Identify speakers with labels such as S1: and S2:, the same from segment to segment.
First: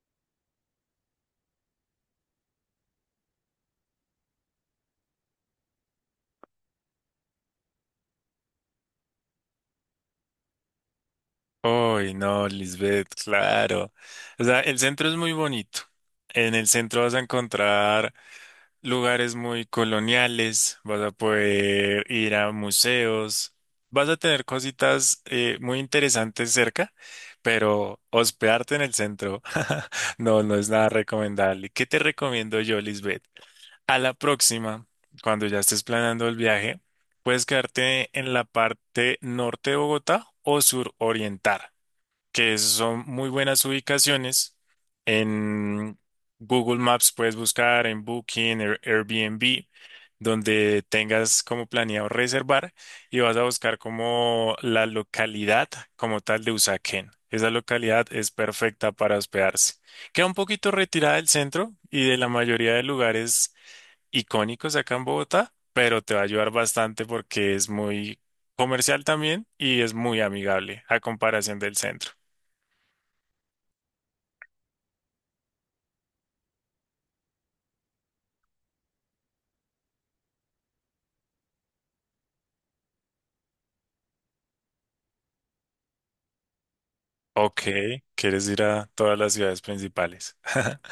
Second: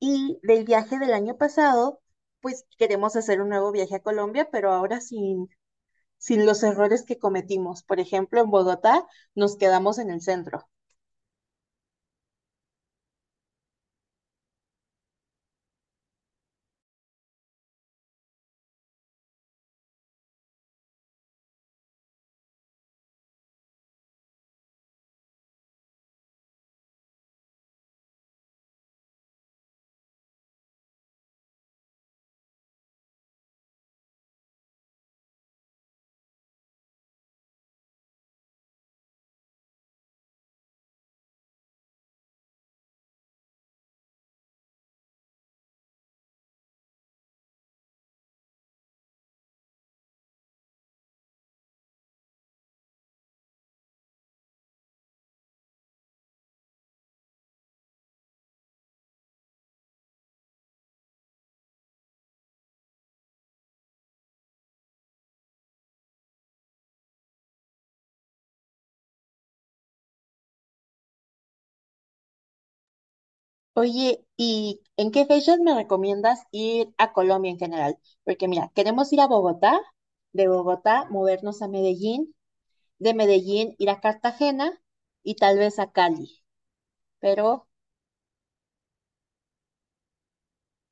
S1: Y del viaje del año pasado, pues queremos hacer un nuevo viaje a Colombia, pero ahora sin los errores que cometimos. Por ejemplo, en Bogotá nos quedamos en el centro.
S2: Uy, no, Lisbeth, claro. O sea, el centro es muy bonito. En el centro vas a encontrar lugares muy coloniales, vas a poder ir a museos, vas a tener cositas muy interesantes cerca, pero hospedarte en el centro no, no es nada recomendable. ¿Qué te recomiendo yo, Lisbeth? A la próxima, cuando ya estés planeando el viaje, puedes quedarte en la parte norte de Bogotá o suroriental que son muy buenas ubicaciones. En Google Maps puedes buscar en Booking, Airbnb, donde tengas como planeado reservar y vas a buscar como la localidad como tal de Usaquén. Esa localidad es perfecta para hospedarse. Queda un poquito retirada del centro y de la mayoría de lugares icónicos acá en Bogotá, pero te va a ayudar bastante porque es muy comercial también y es muy amigable a comparación del centro.
S1: Oye, ¿y en qué fechas me recomiendas ir a Colombia en general? Porque mira, queremos ir a Bogotá, de Bogotá movernos a Medellín, de Medellín ir a Cartagena y tal vez a Cali.
S2: Ok,
S1: Pero
S2: quieres ir a todas las ciudades principales.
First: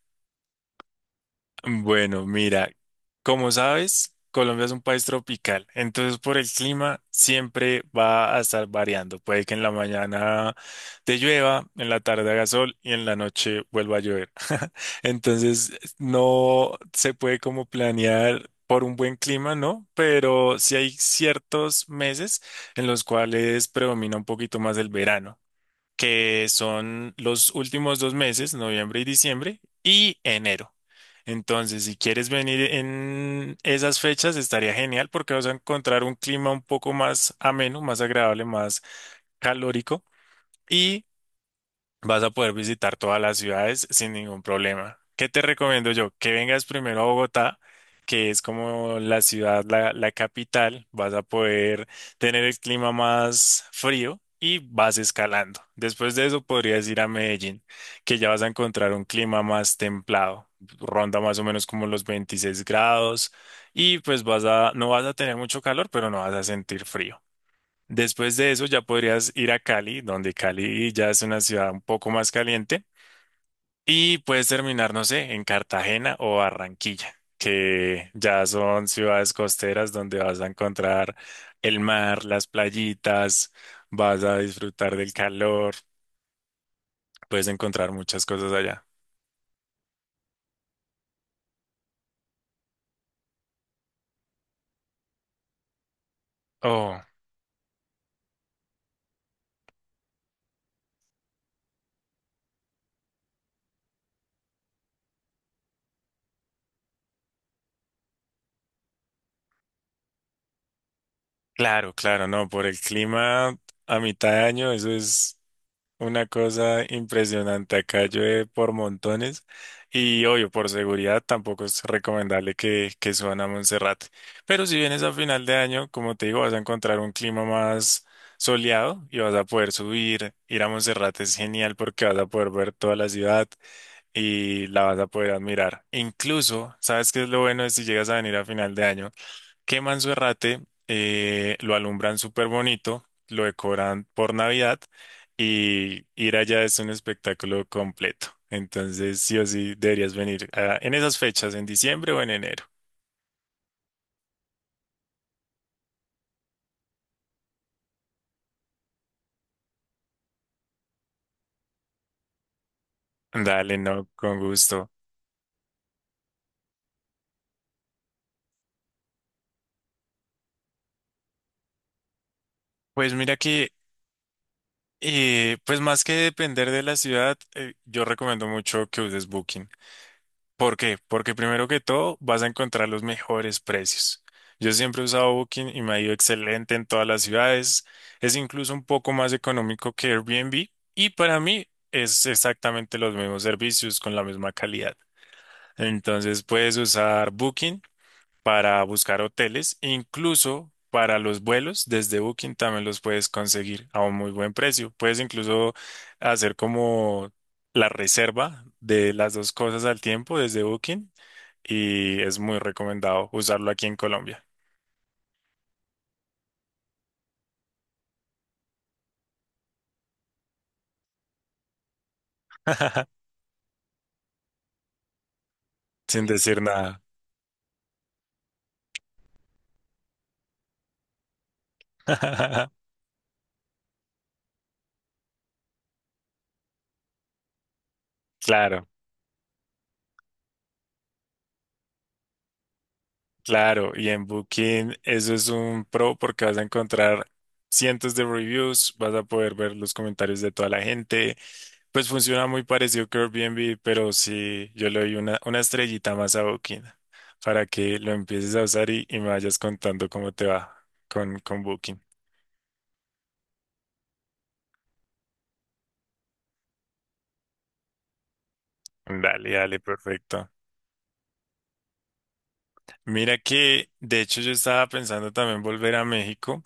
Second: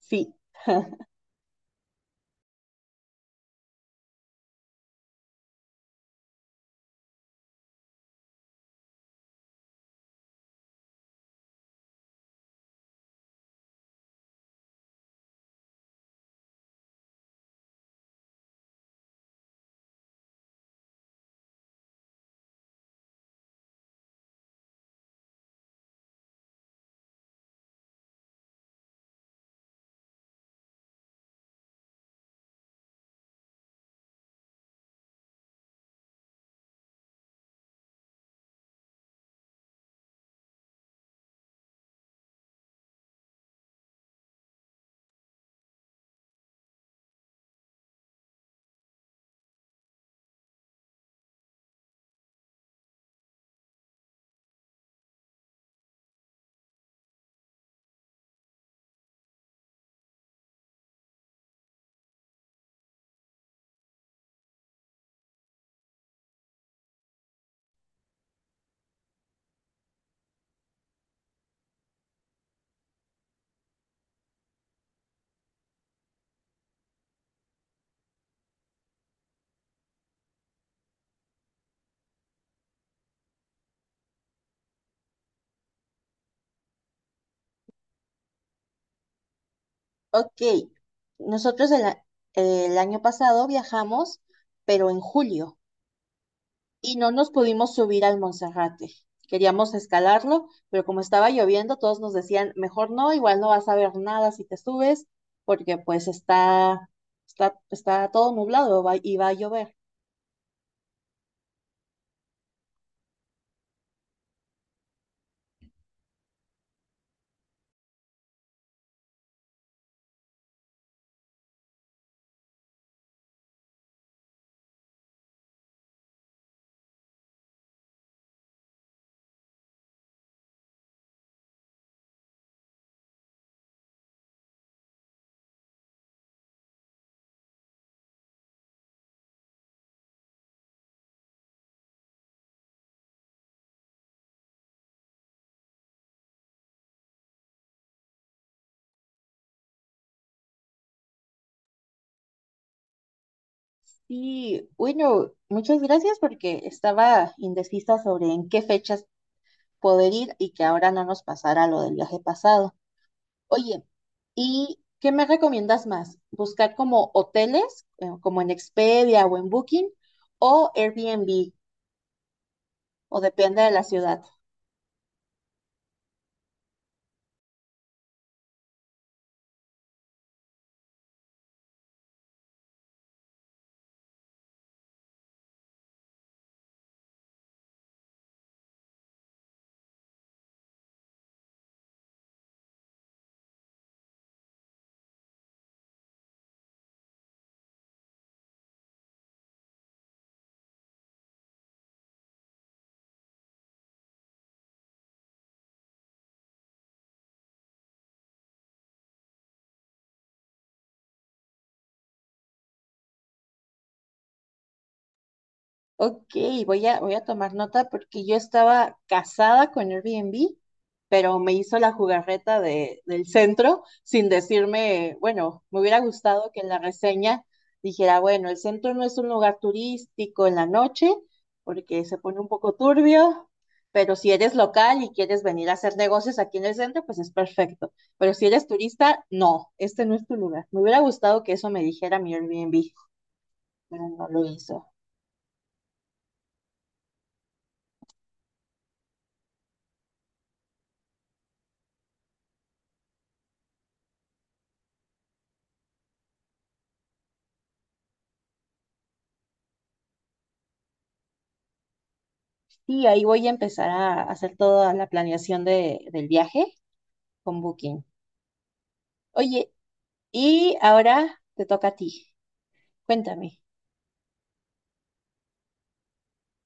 S1: sí,
S2: Bueno, mira, como sabes, Colombia es un país tropical, entonces por el clima siempre va a estar variando. Puede que en la mañana te llueva, en la tarde haga sol y en la noche vuelva a llover. Entonces no se puede como planear por un buen clima, ¿no? Pero sí hay ciertos meses en los cuales predomina un poquito más el verano que son los últimos dos meses, noviembre y diciembre, y enero. Entonces, si quieres venir en esas fechas, estaría genial porque vas a encontrar un clima un poco más ameno, más agradable, más calórico. Y vas a poder visitar todas las ciudades sin ningún problema. ¿Qué te recomiendo yo? Que vengas primero a Bogotá, que es como la ciudad, la capital. Vas a poder tener el clima más frío y vas escalando. Después de eso podrías ir a Medellín, que ya vas a encontrar un clima más templado. Ronda más o menos como los 26 grados y pues no vas a tener mucho calor, pero no vas a sentir frío. Después de eso ya podrías ir a Cali, donde Cali ya es una ciudad un poco más caliente, y puedes terminar, no sé, en Cartagena o Barranquilla, que ya son ciudades costeras donde vas a encontrar el mar, las playitas, vas a disfrutar del calor, puedes encontrar muchas cosas allá.
S1: ok. Nosotros el año pasado viajamos, pero en julio. Y
S2: Oh,
S1: no nos pudimos subir al Monserrate. Queríamos escalarlo, pero como estaba lloviendo, todos nos decían, mejor no, igual no vas a ver nada si te subes, porque pues está todo nublado y va a llover.
S2: claro, claro, no, por el clima a mitad de año, eso es una cosa impresionante. Acá llueve por montones y obvio, por seguridad tampoco es recomendable que suban a Monserrate. Pero si vienes a final de año, como te digo, vas a encontrar un clima más soleado y vas a poder subir. Ir a Monserrate es genial porque vas a poder ver toda la ciudad y la vas a poder admirar. Incluso, ¿sabes qué es lo bueno de si llegas a venir a final de año? Queman su errate, lo alumbran súper bonito, lo decoran por Navidad y ir allá es un espectáculo completo. Entonces, sí o sí, deberías venir en esas fechas, en diciembre o en enero.
S1: Y bueno, muchas gracias porque estaba indecisa sobre en qué fechas poder ir y que ahora no nos pasara lo del viaje pasado.
S2: Dale,
S1: Oye,
S2: no, con
S1: ¿y
S2: gusto.
S1: qué me recomiendas más? ¿Buscar como hoteles, como en Expedia o en Booking, o Airbnb?
S2: Pues
S1: O
S2: mira
S1: depende
S2: que,
S1: de la ciudad.
S2: pues más que depender de la ciudad, yo recomiendo mucho que uses Booking. ¿Por qué? Porque primero que todo vas a encontrar los mejores precios. Yo siempre he usado Booking y me ha ido excelente en todas las ciudades. Es incluso un poco más económico que Airbnb y para mí es exactamente los mismos servicios con la misma calidad. Entonces puedes usar Booking para buscar hoteles, incluso para los vuelos desde Booking también los puedes conseguir a un muy buen precio. Puedes incluso hacer como la reserva de las dos cosas al tiempo desde Booking y es muy recomendado usarlo aquí en Colombia.
S1: Ok, voy a tomar nota porque yo estaba casada con Airbnb, pero me hizo la jugarreta del centro sin decirme, bueno, me hubiera
S2: Sin
S1: gustado que
S2: decir
S1: en la
S2: nada.
S1: reseña dijera, bueno, el centro no es un lugar turístico en la noche porque se pone un poco turbio, pero si eres local y quieres venir a hacer negocios aquí en el centro, pues es perfecto. Pero si eres
S2: Claro,
S1: turista, no, este no es tu lugar. Me hubiera gustado que eso me dijera mi Airbnb,
S2: claro.
S1: pero
S2: Y en
S1: no lo hizo.
S2: Booking eso es un pro porque vas a encontrar cientos de reviews, vas a poder ver los comentarios de toda la gente. Pues funciona muy parecido que Airbnb, pero sí, yo le doy una estrellita más a Booking para que lo empieces a usar y me vayas contando cómo te va con Booking.
S1: Sí, ahí voy a empezar a hacer toda la planeación del viaje con Booking.
S2: Dale,
S1: Oye,
S2: dale, perfecto.
S1: y ahora te toca a ti.
S2: Mira
S1: Cuéntame.
S2: que, de hecho, yo estaba pensando también volver a México,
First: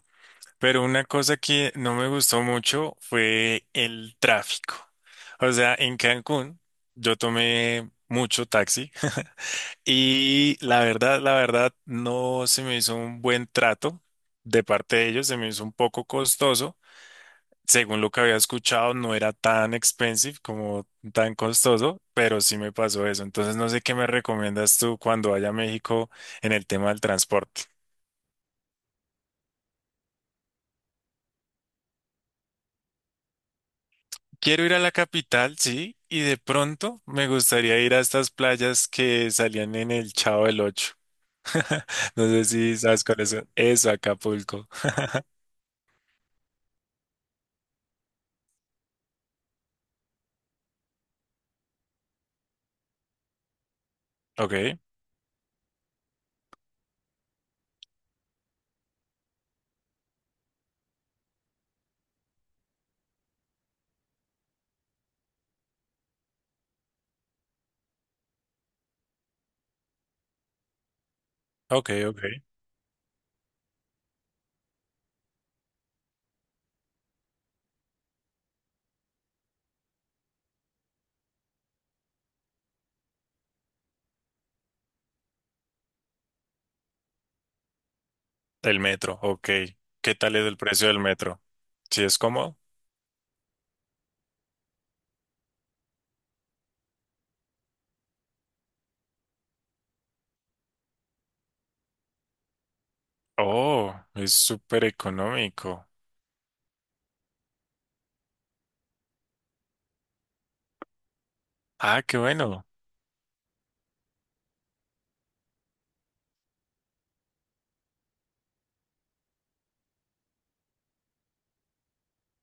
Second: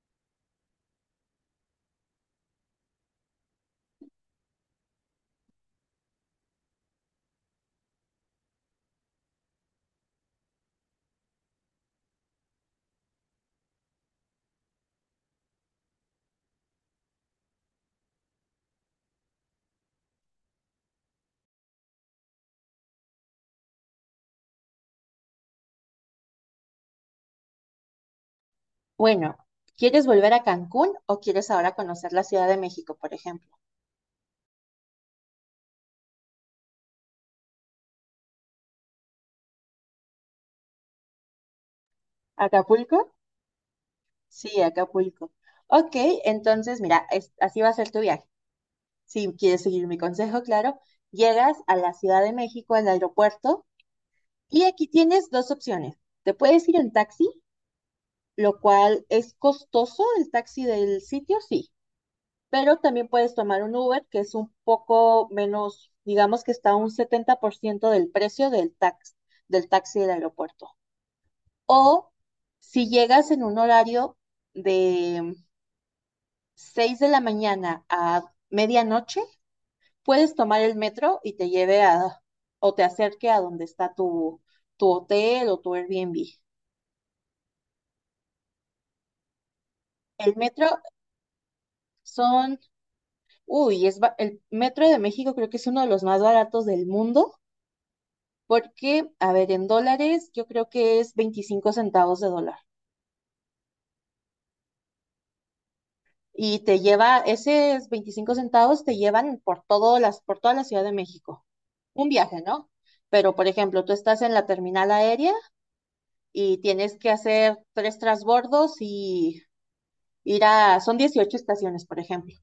S2: pero una cosa que no me gustó mucho fue el tráfico. O sea, en Cancún yo tomé mucho taxi y la verdad, no se me hizo un buen trato de parte de ellos, se me hizo un poco costoso según lo que había escuchado. No era tan expensive como tan costoso, pero sí me pasó eso. Entonces, no sé qué me recomiendas tú cuando vaya a México en el tema del transporte.
S1: Bueno, ¿quieres volver a Cancún o quieres ahora conocer la Ciudad de México, por ejemplo?
S2: Quiero ir a la capital, sí, y de pronto me gustaría ir a estas playas que salían en el Chavo del Ocho. No sé si
S1: ¿Acapulco?
S2: sabes cuál es. Eso,
S1: Sí,
S2: Acapulco.
S1: Acapulco. Ok, entonces mira, así va a ser tu viaje. Si quieres seguir mi consejo, claro, llegas a la Ciudad de México, al aeropuerto, y
S2: Ok,
S1: aquí tienes dos opciones. Te puedes ir en taxi, lo cual es costoso el taxi del sitio, sí, pero también puedes tomar un Uber, que es un poco menos, digamos que está a un 70% del precio del taxi del aeropuerto.
S2: ok,
S1: O
S2: ok.
S1: si llegas en un horario de 6 de la mañana a medianoche, puedes tomar el metro y te lleve a o te acerque a donde está tu hotel o tu Airbnb.
S2: El metro, ok. ¿Qué
S1: El
S2: tal es el
S1: metro
S2: precio del metro? ¿Sí es cómodo?
S1: son, uy, el metro de México creo que es uno de los más baratos del mundo. Porque, a ver, en dólares yo creo que es 25 centavos de dólar.
S2: Oh, es súper económico.
S1: Y te lleva, esos 25 centavos te llevan por por toda la Ciudad de México.
S2: Ah,
S1: Un
S2: qué
S1: viaje,
S2: bueno.
S1: ¿no? Pero, por ejemplo, tú estás en la terminal aérea y tienes que hacer tres transbordos y son 18 estaciones, por ejemplo.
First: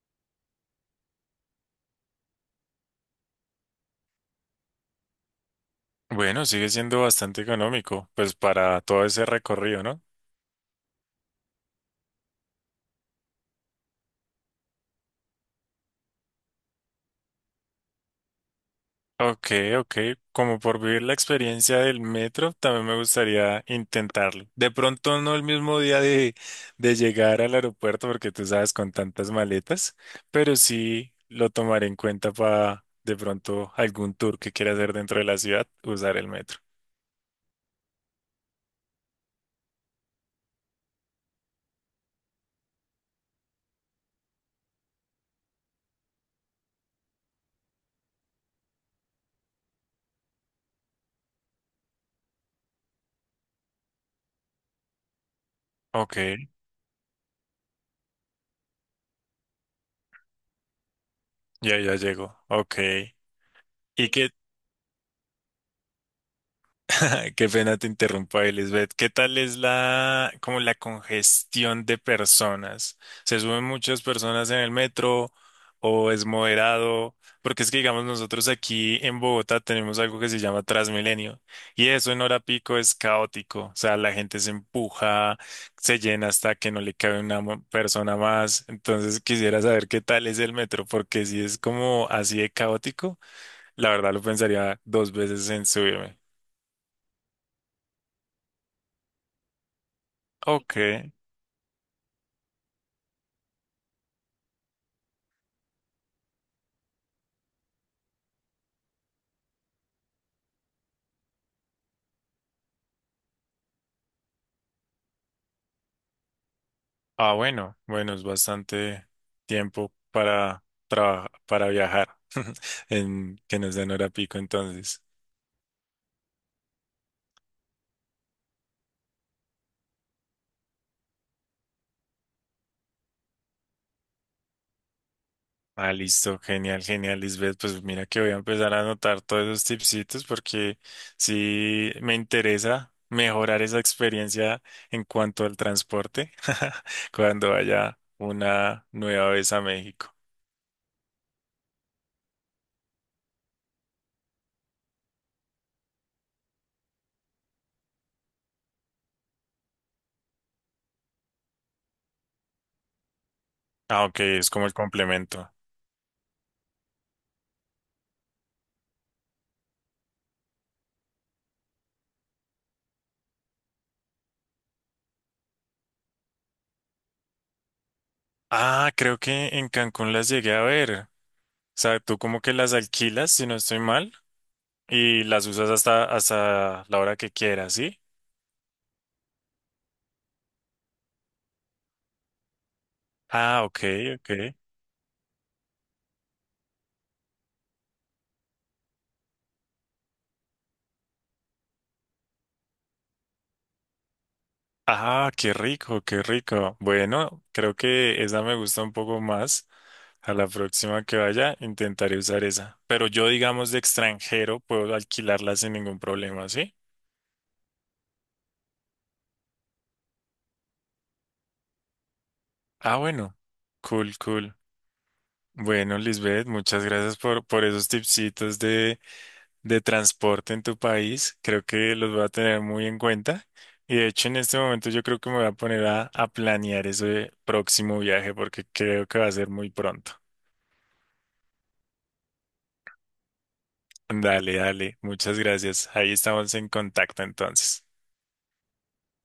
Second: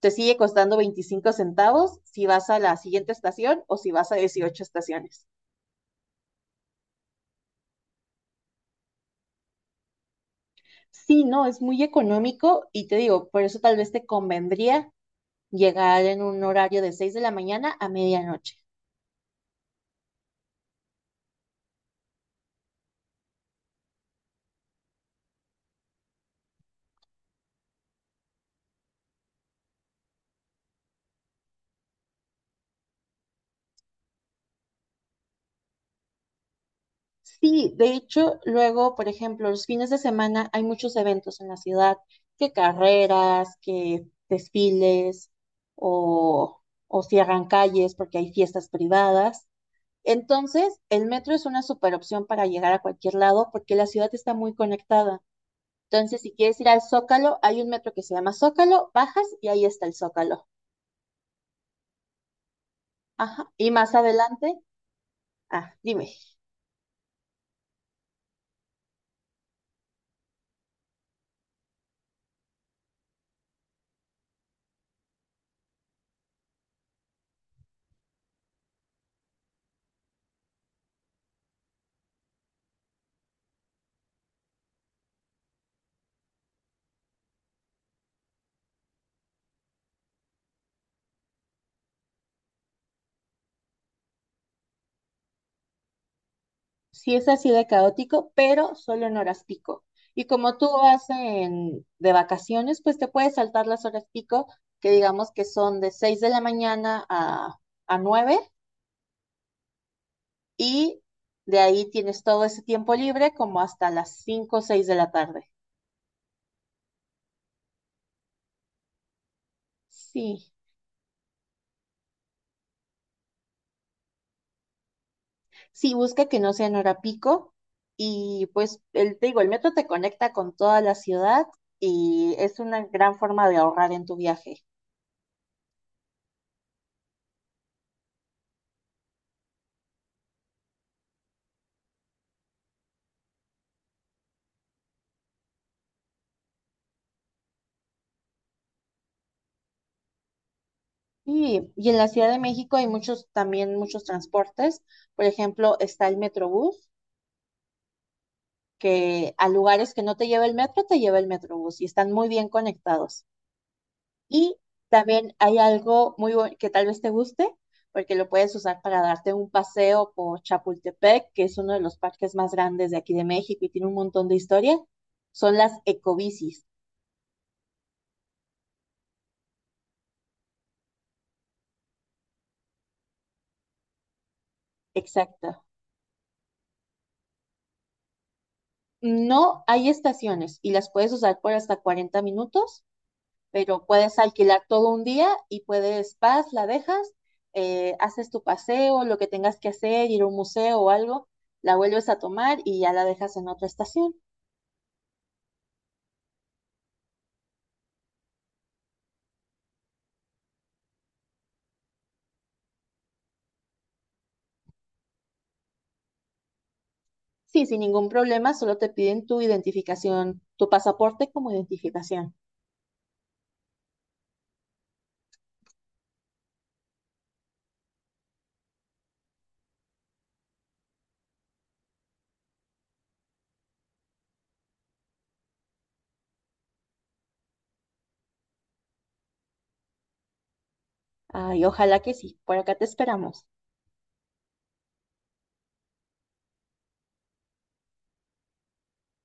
S1: Te sigue costando 25 centavos si vas a la siguiente estación o si vas a 18 estaciones.
S2: Bueno, sigue siendo bastante económico, pues para todo ese recorrido, ¿no?
S1: Sí, no, es muy económico y te digo, por eso tal vez te convendría llegar en un horario de 6 de la mañana a medianoche.
S2: Ok, ok. Como por vivir la experiencia del metro, también me gustaría intentarlo. De pronto no el mismo día de llegar al aeropuerto, porque tú sabes, con tantas maletas, pero sí lo tomaré en cuenta para de pronto algún tour que quiera hacer dentro de la ciudad, usar el metro.
S1: Sí, de hecho, luego, por ejemplo, los fines de semana hay muchos eventos en la ciudad, que carreras, que desfiles o, o cierran calles porque hay fiestas privadas. Entonces, el metro es una super opción para llegar a cualquier lado porque la ciudad está muy conectada.
S2: Ok,
S1: Entonces, si quieres ir al Zócalo, hay un metro que se llama Zócalo, bajas y ahí está el Zócalo.
S2: ya, ya llego. Ok.
S1: Ajá. Y más
S2: ¿Y qué,
S1: adelante, ah, dime.
S2: Qué pena te interrumpa, Elizabeth. ¿Qué tal es como la congestión de personas? ¿Se suben muchas personas en el metro o es moderado? Porque es que, digamos, nosotros aquí en Bogotá tenemos algo que se llama Transmilenio y eso en hora pico es caótico. O sea, la gente se empuja, se llena hasta que no le cabe persona más. Entonces quisiera saber qué tal es el metro, porque si es como así de caótico, la verdad lo pensaría dos veces en subirme.
S1: Sí, es así de caótico, pero solo en horas pico. Y como tú
S2: Ok.
S1: vas de vacaciones, pues te puedes saltar las horas pico, que digamos que son de 6 de la mañana a 9, y de ahí tienes todo ese tiempo libre como hasta las 5 o 6 de la tarde.
S2: Ah, bueno, bueno, es bastante tiempo
S1: Sí,
S2: para viajar en que no sea en hora pico entonces.
S1: sí, busca que no sea en hora pico. Y pues te digo, el metro te conecta con toda la ciudad y es una gran forma de ahorrar en tu viaje.
S2: Ah, listo, genial, genial, Lisbeth. Pues mira que voy a empezar a anotar todos esos tipsitos porque sí me interesa mejorar esa experiencia en cuanto al transporte cuando vaya una nueva vez a México.
S1: Sí, y en la Ciudad de México hay muchos, también muchos transportes. Por ejemplo, está el Metrobús, que a lugares que no te lleva el metro, te lleva el Metrobús y están muy bien conectados.
S2: Ah, ok, es
S1: Y
S2: como el
S1: también
S2: complemento.
S1: hay algo muy bueno que tal vez te guste, porque lo puedes usar para darte un paseo por Chapultepec, que es uno de los parques más grandes de aquí de México y tiene un montón de historia. Son las ecobicis,
S2: Ah, creo que en Cancún las llegué a ver. O sea, tú como que las alquilas, si no estoy mal. Y las
S1: exacto.
S2: usas hasta la hora que quieras, ¿sí?
S1: No hay estaciones y las puedes usar por hasta 40 minutos,
S2: Ah, ok,
S1: pero puedes
S2: ok.
S1: alquilar todo un día y puedes, vas, la dejas, haces tu paseo, lo que tengas que hacer, ir a un museo o algo, la vuelves a tomar y ya la dejas en otra estación.
S2: Ah, qué rico, qué rico. Bueno, creo que esa me gusta un poco más. A la próxima que vaya, intentaré usar esa. Pero yo, digamos, de extranjero, puedo alquilarla sin ningún problema, ¿sí?
S1: Sí, sin ningún problema, solo te piden tu identificación, tu pasaporte como identificación.
S2: Ah, bueno. Cool, cool. Bueno, Lisbeth, muchas gracias por esos tipsitos de transporte en tu país. Creo que los voy a tener muy en cuenta. Y de hecho, en este momento yo creo que me voy a poner a planear ese próximo viaje porque creo que va a ser muy pronto.
S1: Ay, ojalá que sí, por acá te esperamos.
S2: Dale, dale. Muchas gracias. Ahí estamos en contacto entonces.